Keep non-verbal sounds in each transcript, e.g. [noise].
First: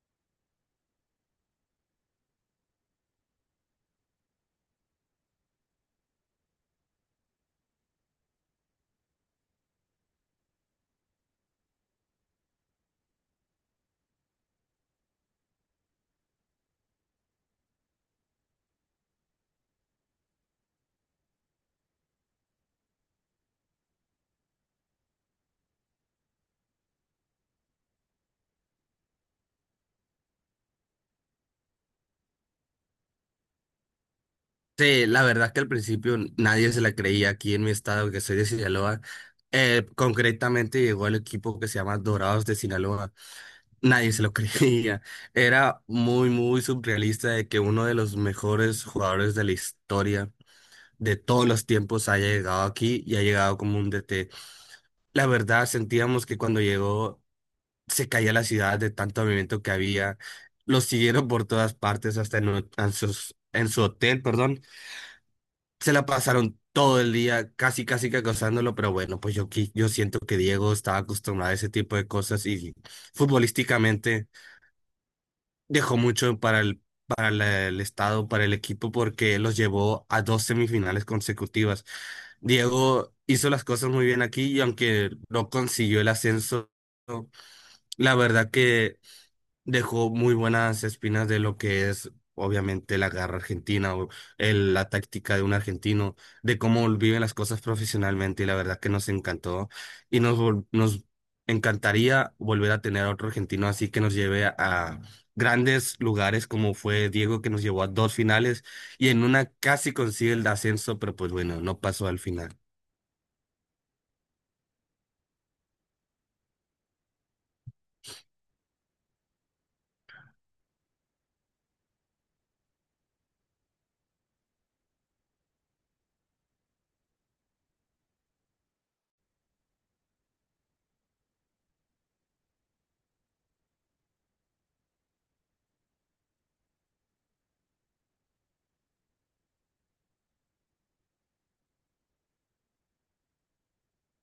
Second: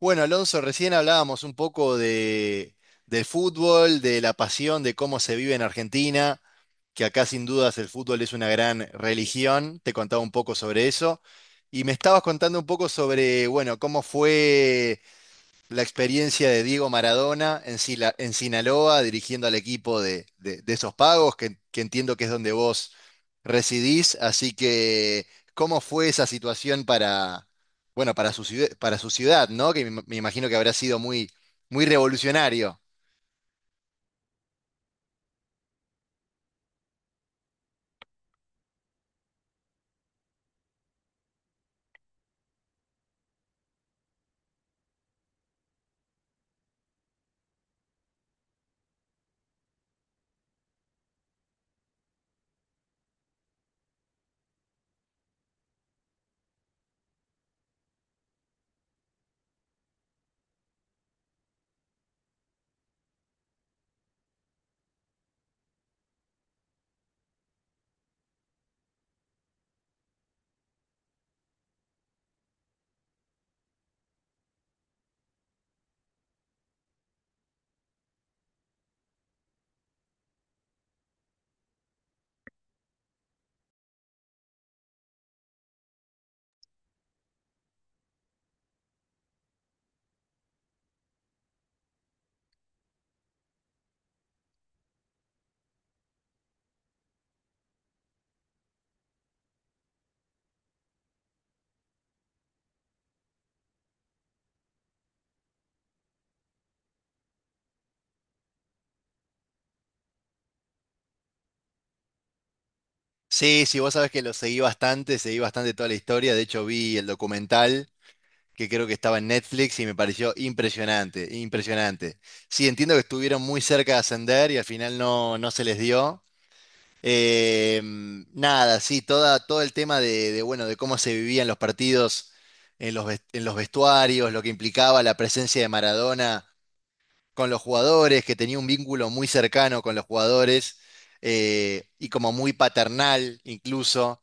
Bueno, Alonso, recién hablábamos un poco del fútbol, de la pasión, de cómo se vive en Argentina, que acá sin dudas el fútbol es una gran religión. Te contaba un poco sobre eso. Y me estabas contando un poco sobre, bueno, cómo fue la experiencia de Diego Maradona en Sinaloa, dirigiendo al equipo de esos pagos, que entiendo que es donde vos residís. Así que, ¿cómo fue esa situación bueno, para su ciudad? ¿No? Que me imagino que habrá sido muy, muy revolucionario. Sí, la verdad que al principio nadie se la creía aquí en mi estado, que soy de Sinaloa. Concretamente llegó el equipo que se llama Dorados de Sinaloa. Nadie se lo [laughs] creía. Era muy, muy surrealista de que uno de los mejores jugadores de la historia de todos los tiempos haya llegado aquí y ha llegado como un DT. La verdad, sentíamos que cuando llegó se caía la ciudad de tanto movimiento que había. Lo siguieron por todas partes, hasta en, o- en sus- en su hotel, perdón, se la pasaron todo el día casi, casi que acosándolo, pero bueno, pues yo siento que Diego estaba acostumbrado a ese tipo de cosas y futbolísticamente dejó mucho para el, para el estado, para el equipo, porque los llevó a dos semifinales consecutivas. Diego hizo las cosas muy bien aquí y aunque no consiguió el ascenso, la verdad que dejó muy buenas espinas de lo que es, obviamente, la garra argentina o la táctica de un argentino, de cómo viven las cosas profesionalmente y la verdad que nos encantó y nos encantaría volver a tener a otro argentino así que nos lleve a grandes lugares como fue Diego que nos llevó a dos finales y en una casi consigue el ascenso, pero pues bueno, no pasó al final. Sí, sí, vos sabés que lo seguí bastante toda la historia. De hecho, vi el documental que creo que estaba en Netflix y me pareció impresionante, impresionante. Sí, entiendo que estuvieron muy cerca de ascender y al final no, no se les dio. Eh, Nada, sí, todo el tema bueno, de cómo se vivían los partidos en los vestuarios, lo que implicaba la presencia de Maradona con los jugadores, que tenía un vínculo muy cercano con los jugadores y como muy paternal incluso.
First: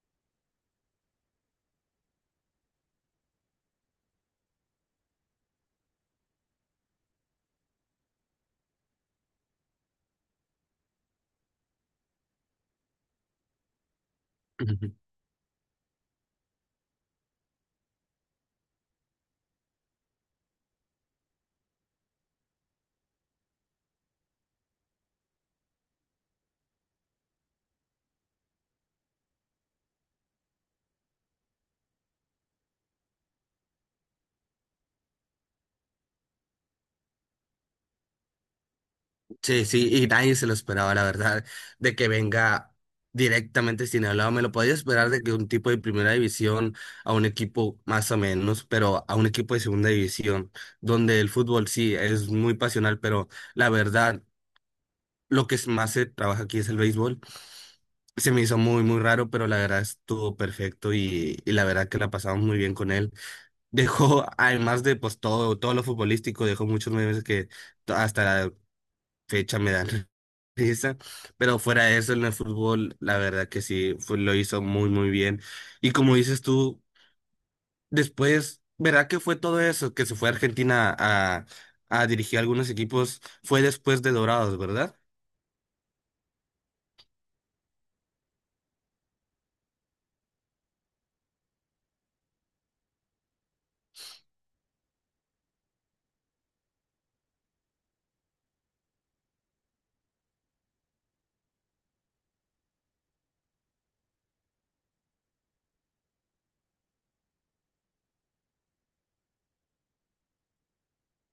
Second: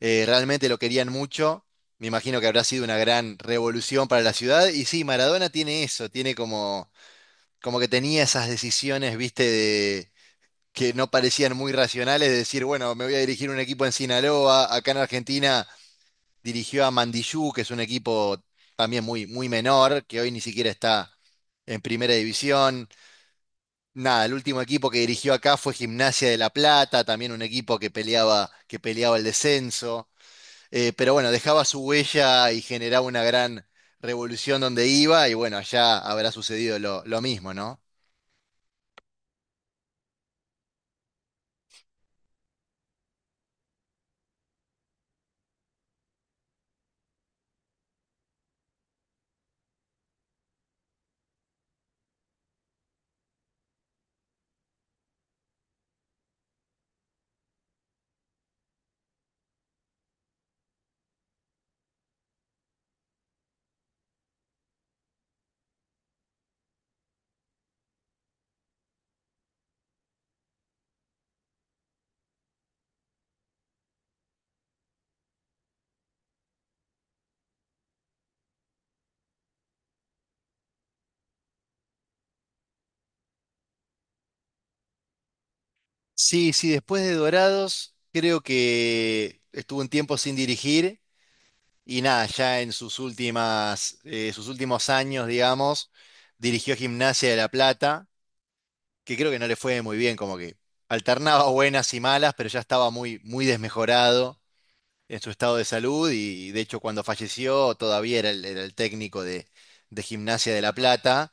Realmente lo querían mucho. Me imagino que habrá sido una gran revolución para la ciudad. Y sí, Maradona tiene eso, tiene como que tenía esas decisiones, viste, que no parecían muy racionales, de decir, bueno, me voy a dirigir un equipo en Sinaloa. Acá en Argentina dirigió a Mandiyú, que es un equipo también muy, muy menor, que hoy ni siquiera está en primera división. Nada, el último equipo que dirigió acá fue Gimnasia de La Plata, también un equipo que peleaba el descenso. Pero bueno, dejaba su huella y generaba una gran revolución donde iba, y bueno, allá habrá sucedido lo mismo, ¿no? Sí, sí, y nadie se lo esperaba, la verdad, de que venga directamente Sinaloa. Me lo podía esperar de que un tipo de primera división a un equipo más o menos, pero a un equipo de segunda división, donde el fútbol sí es muy pasional, pero la verdad, más se trabaja aquí es el béisbol. Se me hizo muy, muy raro, pero la verdad estuvo perfecto y la verdad que la pasamos muy bien con él. Dejó, además de pues todo, todo lo futbolístico, dejó muchos memes que hasta fecha me da [laughs] risa, pero fuera de eso en el fútbol, la verdad que sí, lo hizo muy, muy bien. Y como dices tú, después, ¿verdad que fue todo eso? Que se fue a Argentina a dirigir algunos equipos, fue después de Dorados, ¿verdad? Sí, sí, después de Dorados, creo que estuvo un tiempo sin dirigir y nada, ya en sus últimos años, digamos, dirigió Gimnasia de La Plata, que creo que no le fue muy bien, como que alternaba buenas y malas, pero ya estaba muy, muy desmejorado en su estado de salud y, de hecho, cuando falleció todavía era era el técnico de Gimnasia de La Plata,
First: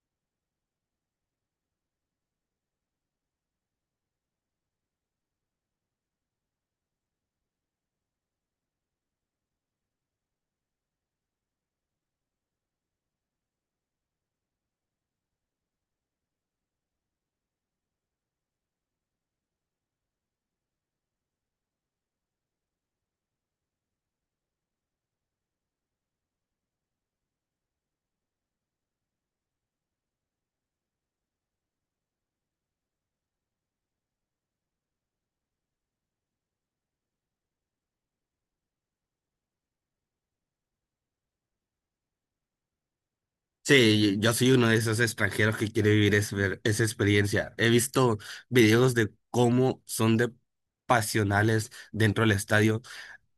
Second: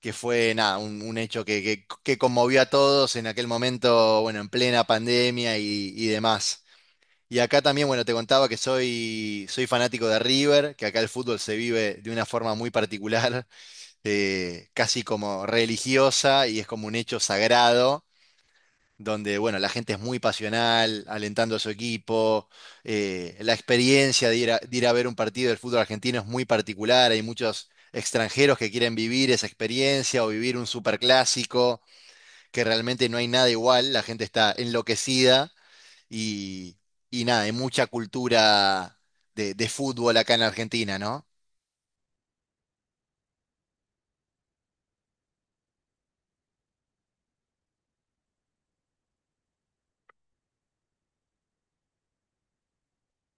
que fue nada, un hecho que conmovió a todos en aquel momento, bueno, en plena pandemia y demás. Y acá también, bueno, te contaba que soy fanático de River, que acá el fútbol se vive de una forma muy particular, [laughs] casi como religiosa, y es como un hecho sagrado donde bueno, la gente es muy pasional, alentando a su equipo. La experiencia de ir a ver un partido del fútbol argentino es muy particular, hay muchos extranjeros que quieren vivir esa experiencia o vivir un superclásico, que realmente no hay nada igual, la gente está enloquecida y, y nada, hay mucha cultura de fútbol acá en Argentina, ¿no? Sí, yo soy uno de esos extranjeros que quiere vivir ver esa experiencia. He visto videos de cómo son de pasionales dentro del estadio,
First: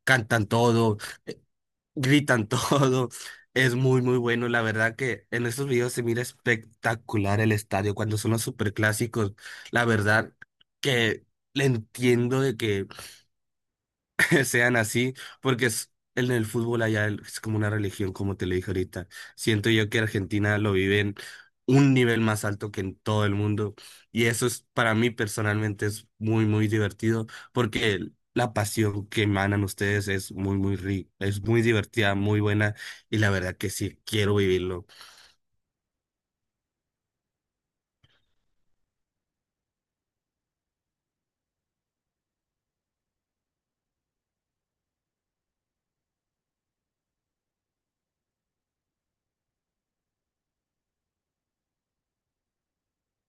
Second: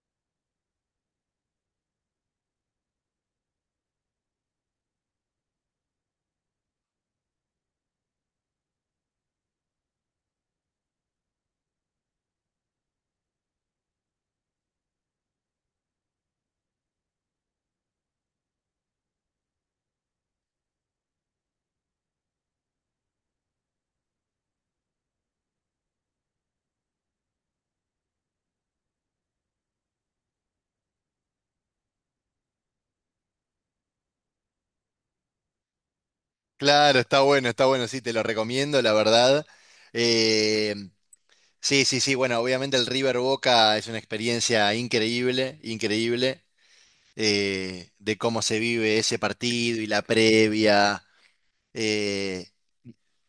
cantan todo, gritan [laughs] todo. Es muy, muy bueno. La verdad que en estos videos se mira espectacular el estadio cuando son los superclásicos. La verdad que le entiendo de que [laughs] sean así, porque es, en el fútbol allá es como una religión, como te lo dije ahorita. Siento yo que Argentina lo vive en un nivel más alto que en todo el mundo y eso es para mí personalmente es muy, muy divertido porque la pasión que emanan ustedes es muy, muy rica, es muy divertida, muy buena y la verdad que sí, quiero vivirlo. Claro, está bueno, sí, te lo recomiendo, la verdad. Eh, Sí, sí, sí, bueno, obviamente el River Boca es una experiencia increíble, increíble. De cómo se vive ese partido y la previa. eh,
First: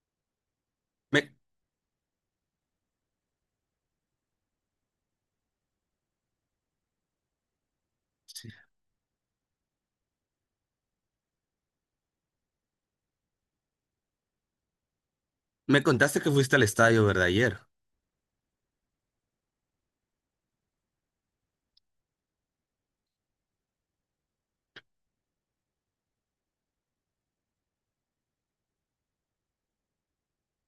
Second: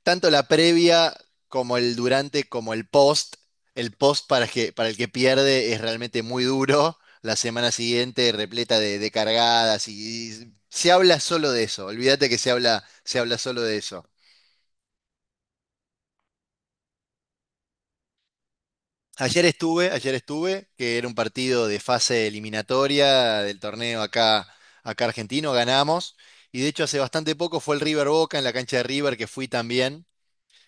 Tanto la previa Me, como el durante, como el post. El post para, para el que pierde es realmente muy duro, la semana siguiente repleta de cargadas, y se habla solo de eso. Olvídate, que se habla solo de eso. me contaste que fuiste al estadio, ¿verdad? Ayer. Ayer estuve, que era un partido de fase eliminatoria del torneo acá argentino. Ganamos. Y de hecho hace bastante poco fue el River Boca en la cancha de River, que fui también,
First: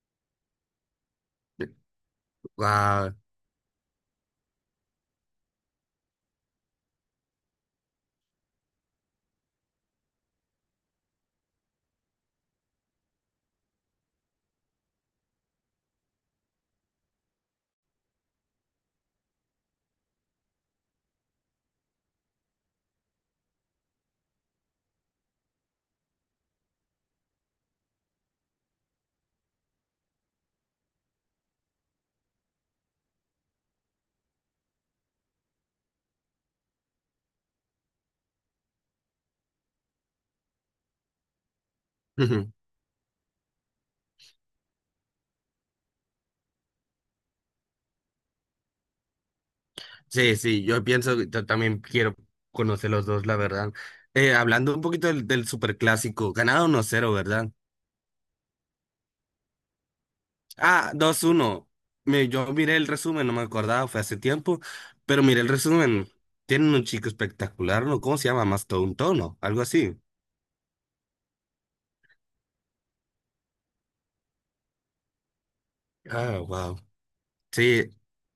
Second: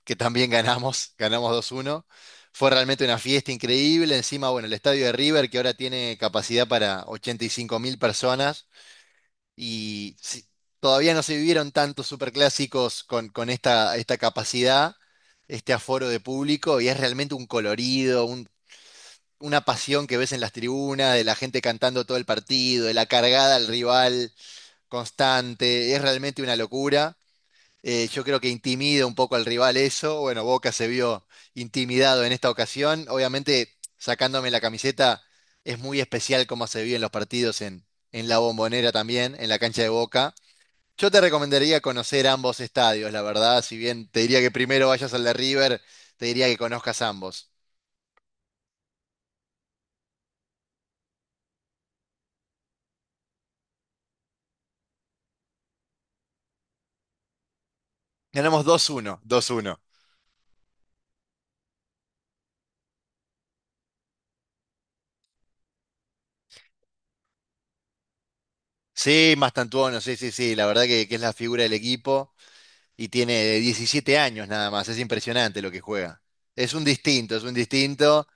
que también ganamos, [laughs] ganamos 2-1. Fue realmente Wow. una fiesta increíble. Encima, bueno, el estadio de River que ahora tiene capacidad para 85 mil personas, y si- todavía no se vivieron tantos superclásicos con esta, capacidad, este aforo de público, y es realmente un colorido, una pasión que ves en las tribunas, de la gente cantando todo el partido, de la cargada al rival constante. Es realmente una locura. Yo creo que intimida un poco al rival eso. Bueno, Boca se vio intimidado en esta ocasión. Obviamente, sacándome la camiseta, es muy especial cómo se vio en los partidos en la Bombonera también, en la cancha de Boca. Yo te recomendaría conocer ambos [laughs] estadios, la verdad. Si bien te diría que primero vayas al de River, te diría que conozcas ambos. Sí, sí, yo pienso que yo también quiero conocer los dos, la verdad. Hablando un poquito del, del superclásico, ganado 1-0, ¿verdad? Ganamos 2-1, 2-1. Ah, 2-1. Yo miré el resumen, no me acordaba, fue hace tiempo, pero miré el resumen. Tienen un chico espectacular, ¿no? ¿Cómo se llama? Mastodon, Sí, ¿no? Algo así. Mastantuono, sí, sí, sí, la verdad que es la figura del equipo y tiene 17 años nada más. Es impresionante lo que juega. Ah, Es wow. un distinto, es un Sí, distinto.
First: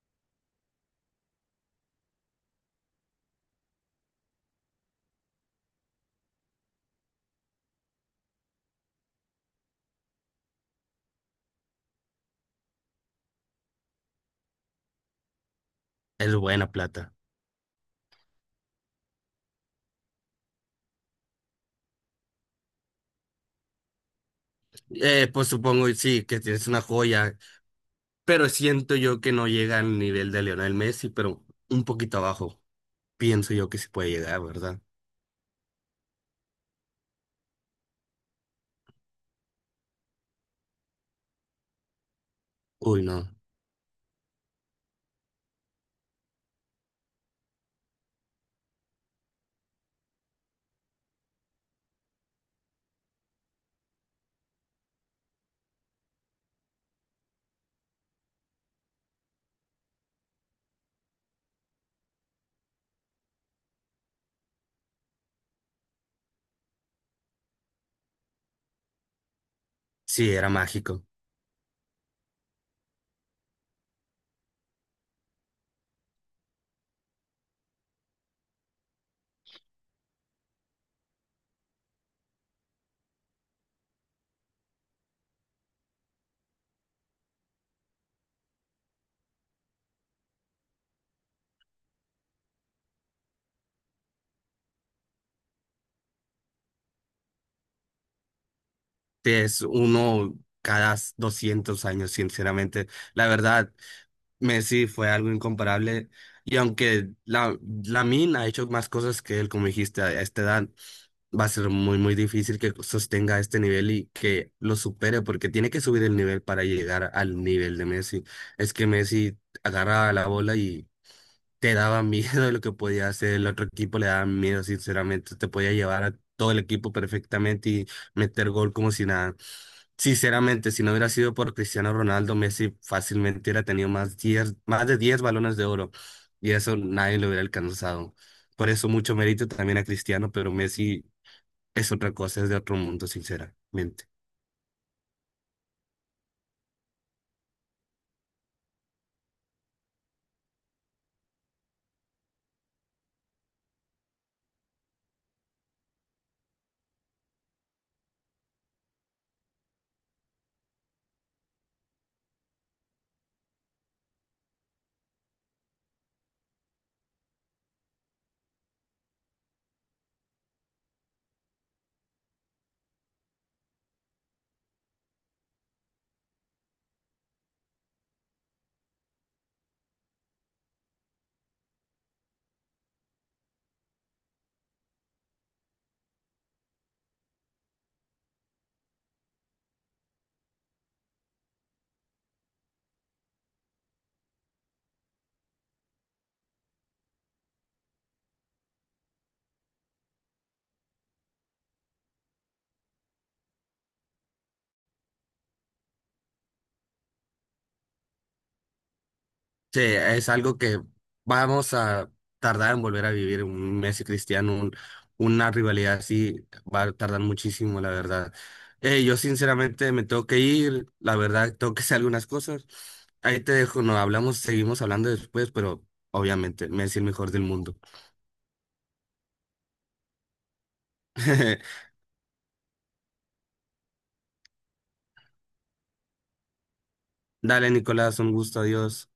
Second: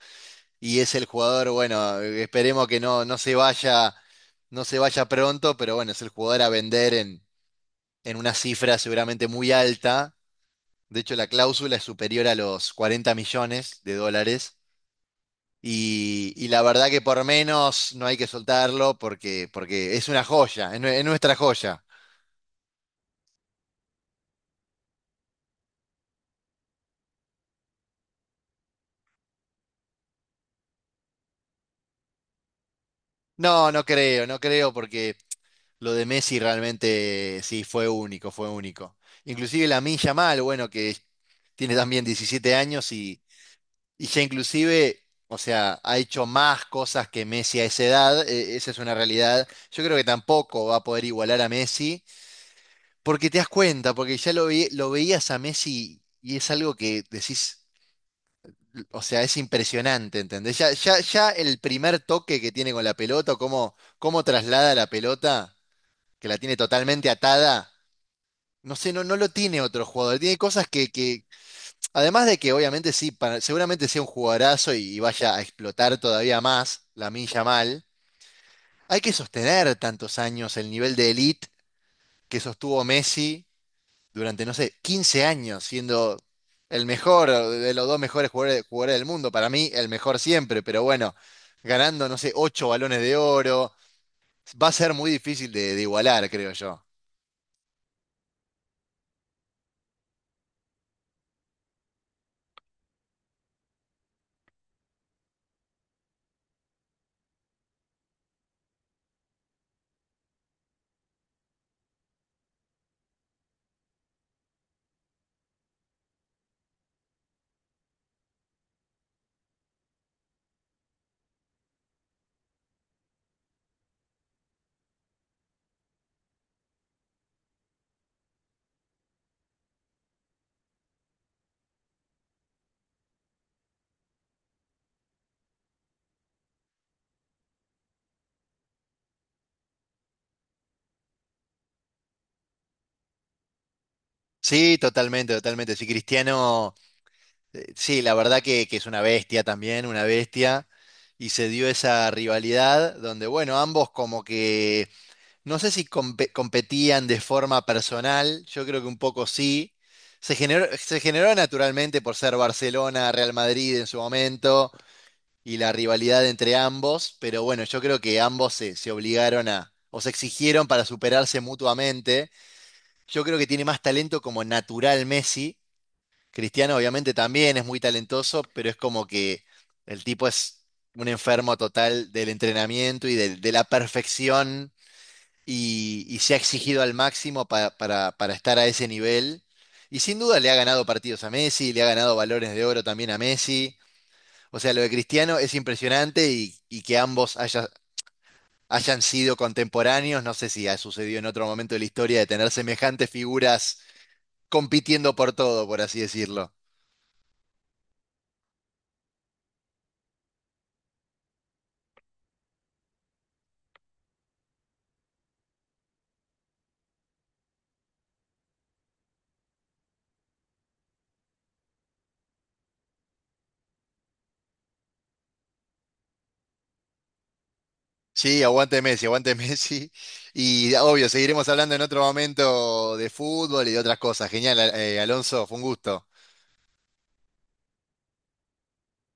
Y es el jugador, bueno, esperemos que no, no se vaya, no se vaya pronto, pero bueno, es el jugador a vender en una cifra seguramente muy alta. De hecho, la cláusula es superior a los $40 millones, y, es y la buena verdad que plata. por menos no hay que soltarlo, porque es una joya, es nuestra joya. Pues supongo, y sí, que tienes una joya, pero siento yo que no llega al nivel de Lionel Messi, pero un poquito abajo. Pienso yo No, que no sí puede creo, no llegar, creo, ¿verdad? porque lo de Messi realmente sí fue único, fue único. Inclusive la Milla Mal, bueno, que tiene también 17 años Uy, y, no. y ya inclusive, o sea, ha hecho más cosas que Messi a esa edad. Esa es una realidad. Yo creo que tampoco va a poder igualar a Messi, porque te das cuenta, porque ya lo veías a Messi y es algo que decís, o sea, es impresionante, ¿entendés? Ya, ya, ya el primer toque que tiene con la pelota, o cómo traslada la pelota. Que la tiene totalmente atada. No sé, no, no lo tiene otro jugador. Sí, Tiene era cosas mágico. Además de que obviamente sí, seguramente sea un jugadorazo, y vaya a explotar todavía más la milla mal. Hay que sostener tantos años el nivel de elite que sostuvo Messi durante, no sé, 15 años, siendo el mejor de los dos mejores jugadores del mundo. Para mí, el mejor siempre, pero bueno, ganando, no sé, 8 balones de oro, va a ser muy difícil de igualar, creo yo. Sí, es uno cada 200 años, sinceramente. La verdad, Messi fue algo incomparable. Y aunque Lamine ha hecho más cosas que él, como dijiste, a esta edad, va a ser muy, muy difícil que sostenga este nivel y que lo supere, porque tiene que subir el nivel para llegar al nivel de Messi. Es que Messi agarra la bola y te daba [laughs] miedo de lo que podía hacer, el otro equipo le daba miedo, sinceramente, te podía llevar a todo el equipo perfectamente y meter gol como si nada. Sinceramente, si no hubiera sido por Cristiano Ronaldo, Messi fácilmente hubiera tenido más, 10 más de 10 balones de oro y eso nadie lo hubiera alcanzado. Por eso mucho mérito también a Cristiano, pero Messi es otra cosa, es de otro mundo, sinceramente. Sí, totalmente, totalmente. Sí, Cristiano, sí, la verdad que es una bestia también, una bestia. Y se dio esa rivalidad donde, bueno, ambos como que, no sé si competían de forma personal, yo creo que un poco sí. Se generó naturalmente por ser Barcelona, Real Madrid en su momento, y la rivalidad entre ambos. Pero bueno, yo creo que ambos se obligaron o se exigieron para superarse mutuamente. Yo creo que tiene más talento como natural Messi. Cristiano obviamente también es muy talentoso, pero es como que el tipo es un enfermo total del entrenamiento y la perfección, y se ha exigido al máximo para estar a ese nivel. Y sin duda le ha ganado partidos a Messi, le ha ganado balones de oro también a Messi. O sea, lo de Cristiano es impresionante, y que ambos hayan sido contemporáneos. No sé si ha sucedido en otro momento de la historia de tener semejantes figuras compitiendo por todo, por así decirlo. Sí, es algo que vamos a tardar en volver a vivir un Messi Cristiano, una rivalidad así va a tardar muchísimo, la verdad. Yo sinceramente me tengo que ir, la verdad tengo que hacer algunas cosas. Ahí te dejo, no hablamos, seguimos hablando después, pero obviamente Messi el mejor del mundo. Sí, aguante Messi, aguante [laughs] Messi. Y obvio, seguiremos hablando en [laughs] otro momento de fútbol y de otras cosas. Genial, Alonso, fue un gusto. Dale, Nicolás, un gusto, adiós.